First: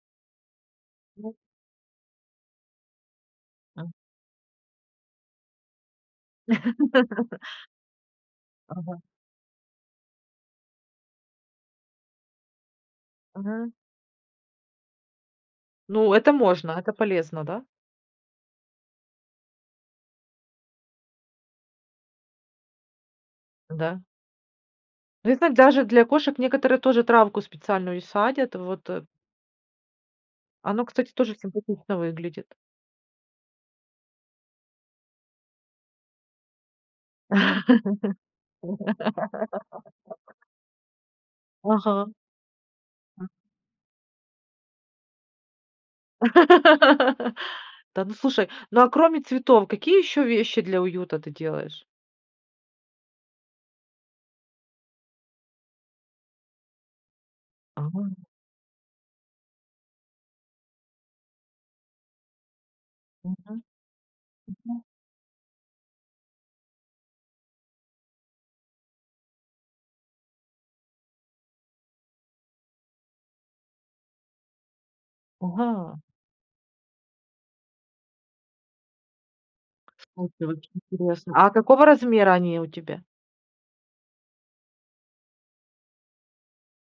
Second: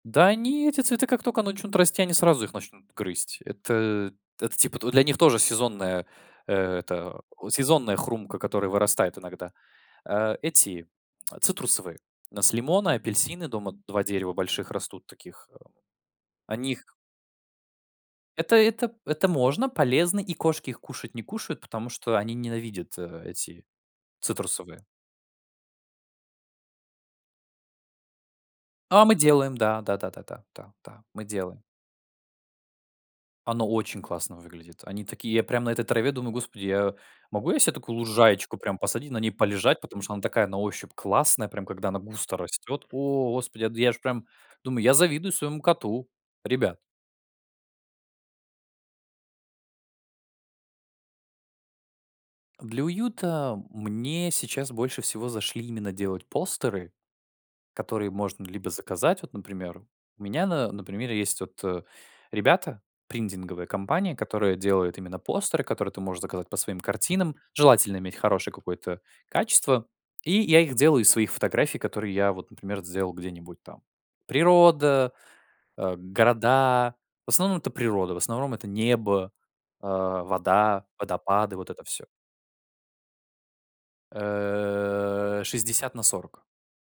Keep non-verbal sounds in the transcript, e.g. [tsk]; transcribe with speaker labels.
Speaker 1: Да они, эти цветы, как только начнут расти, они сразу их начнут грызть. Это это типа для них тоже сезонная, э, это
Speaker 2: [laughs]
Speaker 1: сезонная хрумка, которая
Speaker 2: Ага.
Speaker 1: вырастает иногда. Э, эти [tsk] цитрусовые: у нас лимоны, апельсины
Speaker 2: Мгм.
Speaker 1: дома, 2 дерева больших растут таких, э,
Speaker 2: Ну, это
Speaker 1: они
Speaker 2: можно, это
Speaker 1: их
Speaker 2: полезно, да?
Speaker 1: Это это это можно, полезно, и кошки их кушать не кушают, потому что они ненавидят, э, эти
Speaker 2: Да.
Speaker 1: цитрусовые.
Speaker 2: Ну, я зна даже для кошек некоторые тоже травку специальную садят, вот, э.
Speaker 1: А мы делаем, да. Да да да да.
Speaker 2: Оно,
Speaker 1: Да,
Speaker 2: кстати,
Speaker 1: мы
Speaker 2: тоже
Speaker 1: делаем.
Speaker 2: симпатично выглядит.
Speaker 1: Оно очень классно выглядит. Они такие я прям на этой траве думаю: господи, я могу я се такую лужаечку прям посадить, на ней полежать, потому что она
Speaker 2: [laughs]
Speaker 1: такая на ощупь классная, прям когда она
Speaker 2: Ага.
Speaker 1: густо растет. О, господи, я д я ж прям думаю, я завидую своему коту, ребят.
Speaker 2: [laughs] Да, но слушай, ну а кроме цветов, какие еще вещи для уюта ты делаешь?
Speaker 1: Для уюта мне сейчас больше всего зашли именно делать постеры, которые
Speaker 2: А.
Speaker 1: можно либо заказать вот, например. У меня, на например, есть вот, э, ребята,
Speaker 2: Мгм.
Speaker 1: принтинговая компания, которая
Speaker 2: Мгм.
Speaker 1: делает именно постеры, которые ты можешь заказать по своим картинам, желательно иметь хорошее какое-то качество. И я их делаю из своих фотографий, которые я вот, например, сделал где-нибудь там: природа, э,
Speaker 2: Ага.
Speaker 1: города. В основном это природа, в основном это небо, э,
Speaker 2: [unintelligible] Очень
Speaker 1: вода,
Speaker 2: интересно. А
Speaker 1: водопады, вот это
Speaker 2: какого
Speaker 1: всё.
Speaker 2: размера они у тебя?
Speaker 1: Э, 60 на 40.